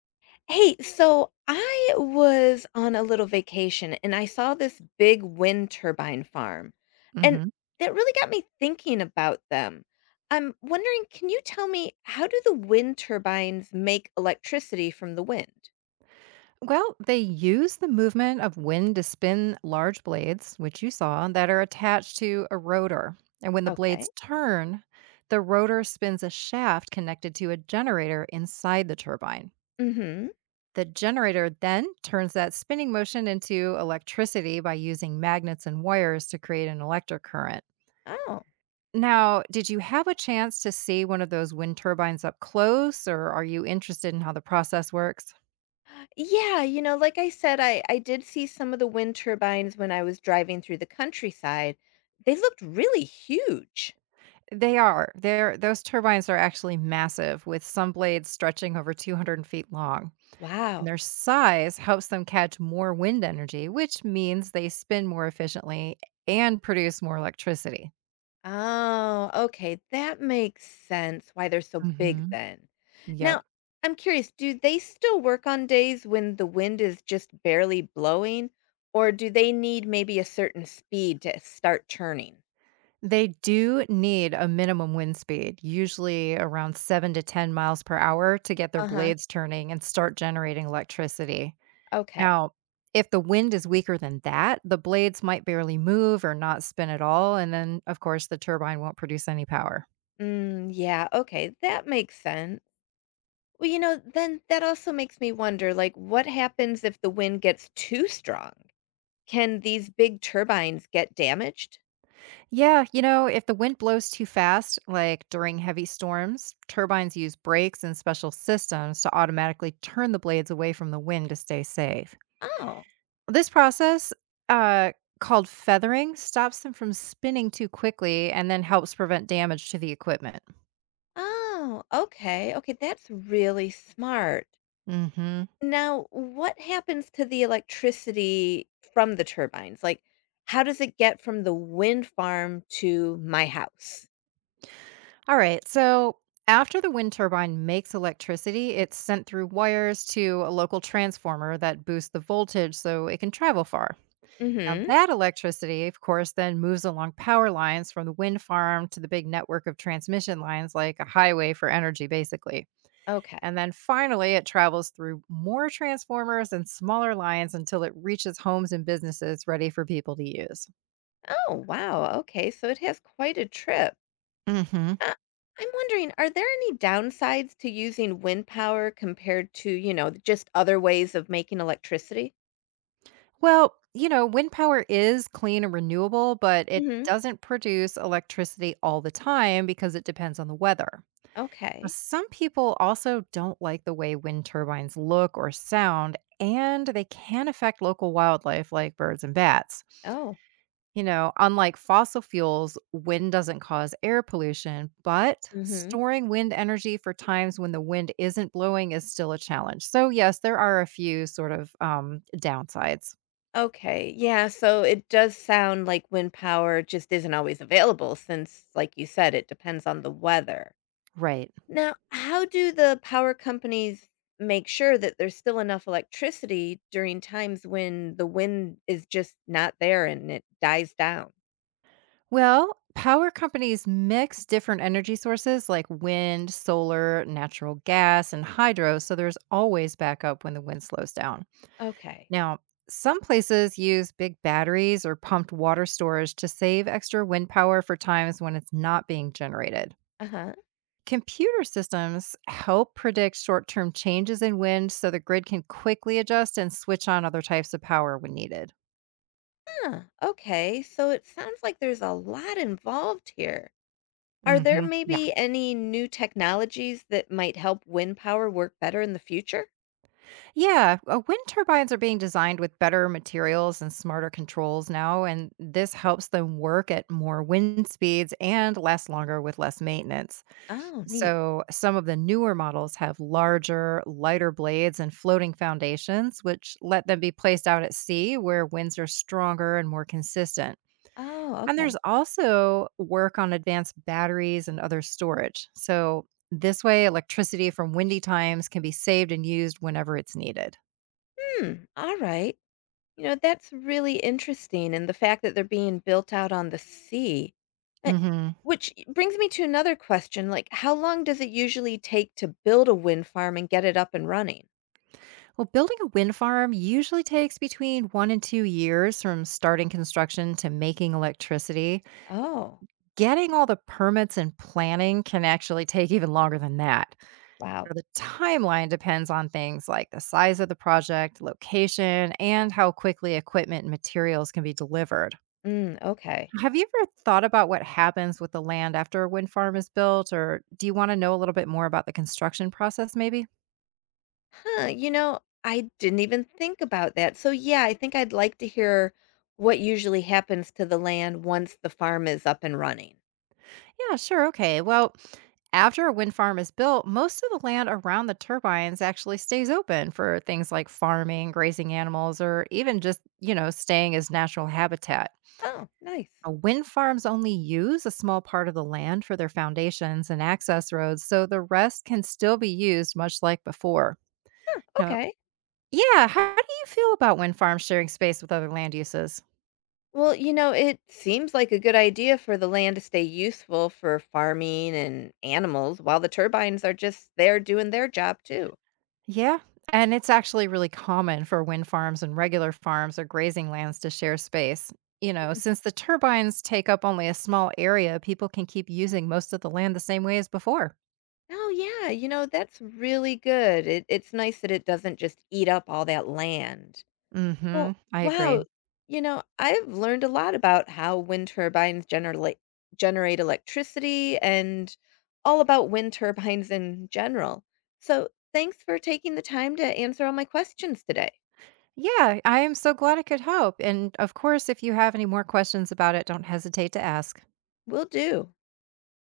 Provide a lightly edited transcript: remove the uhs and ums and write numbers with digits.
Hey, so I was on a little vacation and I saw this big wind turbine farm, and Mhm. that really got me thinking about them. I'm wondering, can you tell me how do the wind turbines make electricity from the wind? Well, they use the movement of wind to spin large blades, which you saw, that are attached to a rotor. And when the Okay. blades turn, the rotor spins a shaft connected to a generator inside the turbine. Mm-hmm. The generator then turns that spinning motion into electricity by using magnets and wires to create an electric current. Oh. Now, did you have a chance to see one of those wind turbines up close, or are you interested in how the process works? Yeah, like I said, I did see some of the wind turbines when I was driving through the countryside. They looked really huge. They are. They're those turbines are actually massive, with some blades stretching over 200 feet long. And Wow. their size helps them catch more wind energy, which means they spin more efficiently and produce more electricity. Oh, okay. That makes sense why they're so big Hmm. then. Yep. Now, I'm curious, do they still work on days when the wind is just barely blowing, or do they need maybe a certain speed to start turning? They do need a minimum wind speed, usually around 7 to 10 miles per hour, to get their Uh-huh. blades turning and start generating electricity. Okay. Now, if the wind is weaker than that, the blades might barely move or not spin at all, and then, of course, the turbine won't produce any power. Mm, yeah, okay. That makes sense. Well, then that also makes me wonder, like, what happens if the wind gets too strong? Can these big turbines get damaged? Yeah, you know, if the wind blows too fast, like during heavy storms, turbines use brakes and special systems to automatically turn the blades away from the wind to stay safe. Oh, This process, uh, called feathering, stops them from spinning too quickly and then helps prevent damage to the equipment. oh, okay. Okay, that's really smart. Hmm. Now, what happens to the electricity from the turbines? Like, how does it get from the wind farm to my house? All right. So after the wind turbine makes electricity, it's sent through wires to a local transformer that boosts the voltage so it can travel far. Mm Now, hmm. that electricity, of course, then moves along power lines from the wind farm to the big network of transmission lines, like a highway for energy, basically. And Okay. then finally, it travels through more transformers and smaller lines until it reaches homes and businesses ready for people to use. Oh, wow. Okay. So it has quite a trip. Hmm. Uh, I'm wondering, are there any downsides to using wind power compared to, just other ways of making electricity? Well, you know, wind power is clean and renewable, but it Mhm. doesn't produce electricity all the time because it depends on the weather. Now, Okay. some people also don't like the way wind turbines look or sound, and they can affect local wildlife like birds and bats. Oh. You know, unlike fossil fuels, wind doesn't cause air pollution, but Mhm. storing wind energy for times when the wind isn't blowing is still a challenge. So, yes, there are a few sort of downsides. Okay. Yeah, so it does sound like wind power just isn't always available since like you said it depends on the weather. Right. Now, how do the power companies make sure that there's still enough electricity during times when the wind is just not there and it dies down? Well, power companies mix different energy sources like wind, solar, natural gas, and hydro, so there's always backup when the wind slows down. Okay. Now, some places use big batteries or pumped water storage to save extra wind power for times when it's not being generated. Uh-huh. Computer systems help predict short term changes in wind so the grid can quickly adjust and switch on other types of power when needed. Huh, okay, so it sounds like there's a lot involved here. Are there Hmm. maybe any new technologies that might help wind power work better in the future? Yeah, wind turbines are being designed with better materials and smarter controls now, and this helps them work at more wind speeds and last longer with less maintenance. Oh, neat. So, some of the newer models have larger, lighter blades and floating foundations, which let them be placed out at sea where winds are stronger and more consistent. Oh, And there's okay. also work on advanced batteries and other storage. So, this way, electricity from windy times can be saved and used whenever it's needed. Hmm, all right. You know, that's really interesting, and the fact that they're being built out on the sea. Uh, Hmm. Which brings me to another question, like how long does it usually take to build a wind farm and get it up and running? Well, building a wind farm usually takes between 1 and 2 years from starting construction to making electricity. Oh, Getting all the permits and planning can actually take even longer than that. wow. So the timeline depends on things like the size of the project, location, and how quickly equipment and materials can be delivered. Mm, okay. Have you ever thought about what happens with the land after a wind farm is built, or do you want to know a little bit more about the construction process, maybe? Huh, you know, I didn't even think about that. So yeah, I think I'd like to hear what usually happens to the land once the farm is up and running. Yeah, sure. Okay. Well, after a wind farm is built, most of the land around the turbines actually stays open for things like farming, grazing animals, or even just, you know, staying as natural habitat. Oh, nice. Wind farms only use a small part of the land for their foundations and access roads, so the rest can still be used much like before. Now, Okay. yeah, how do you feel about wind farms sharing space with other land uses? Well, it seems like a good idea for the land to stay useful for farming and animals while the turbines are just there doing their job too. Yeah, and it's actually really common for wind farms and regular farms or grazing lands to share space. You know, Mm. since the turbines take up only a small area, people can keep using most of the land the same way as before. Oh yeah, that's really good. It's nice that it doesn't just eat up all that land. Well, Mhm. I agree. wow. You know, I've learned a lot about how wind turbines generally generate electricity and all about wind turbines in general. So, thanks for taking the time to answer all my questions today. Yeah, I am so glad I could help. And of course, if you have any more questions about it, don't hesitate to ask. Will do.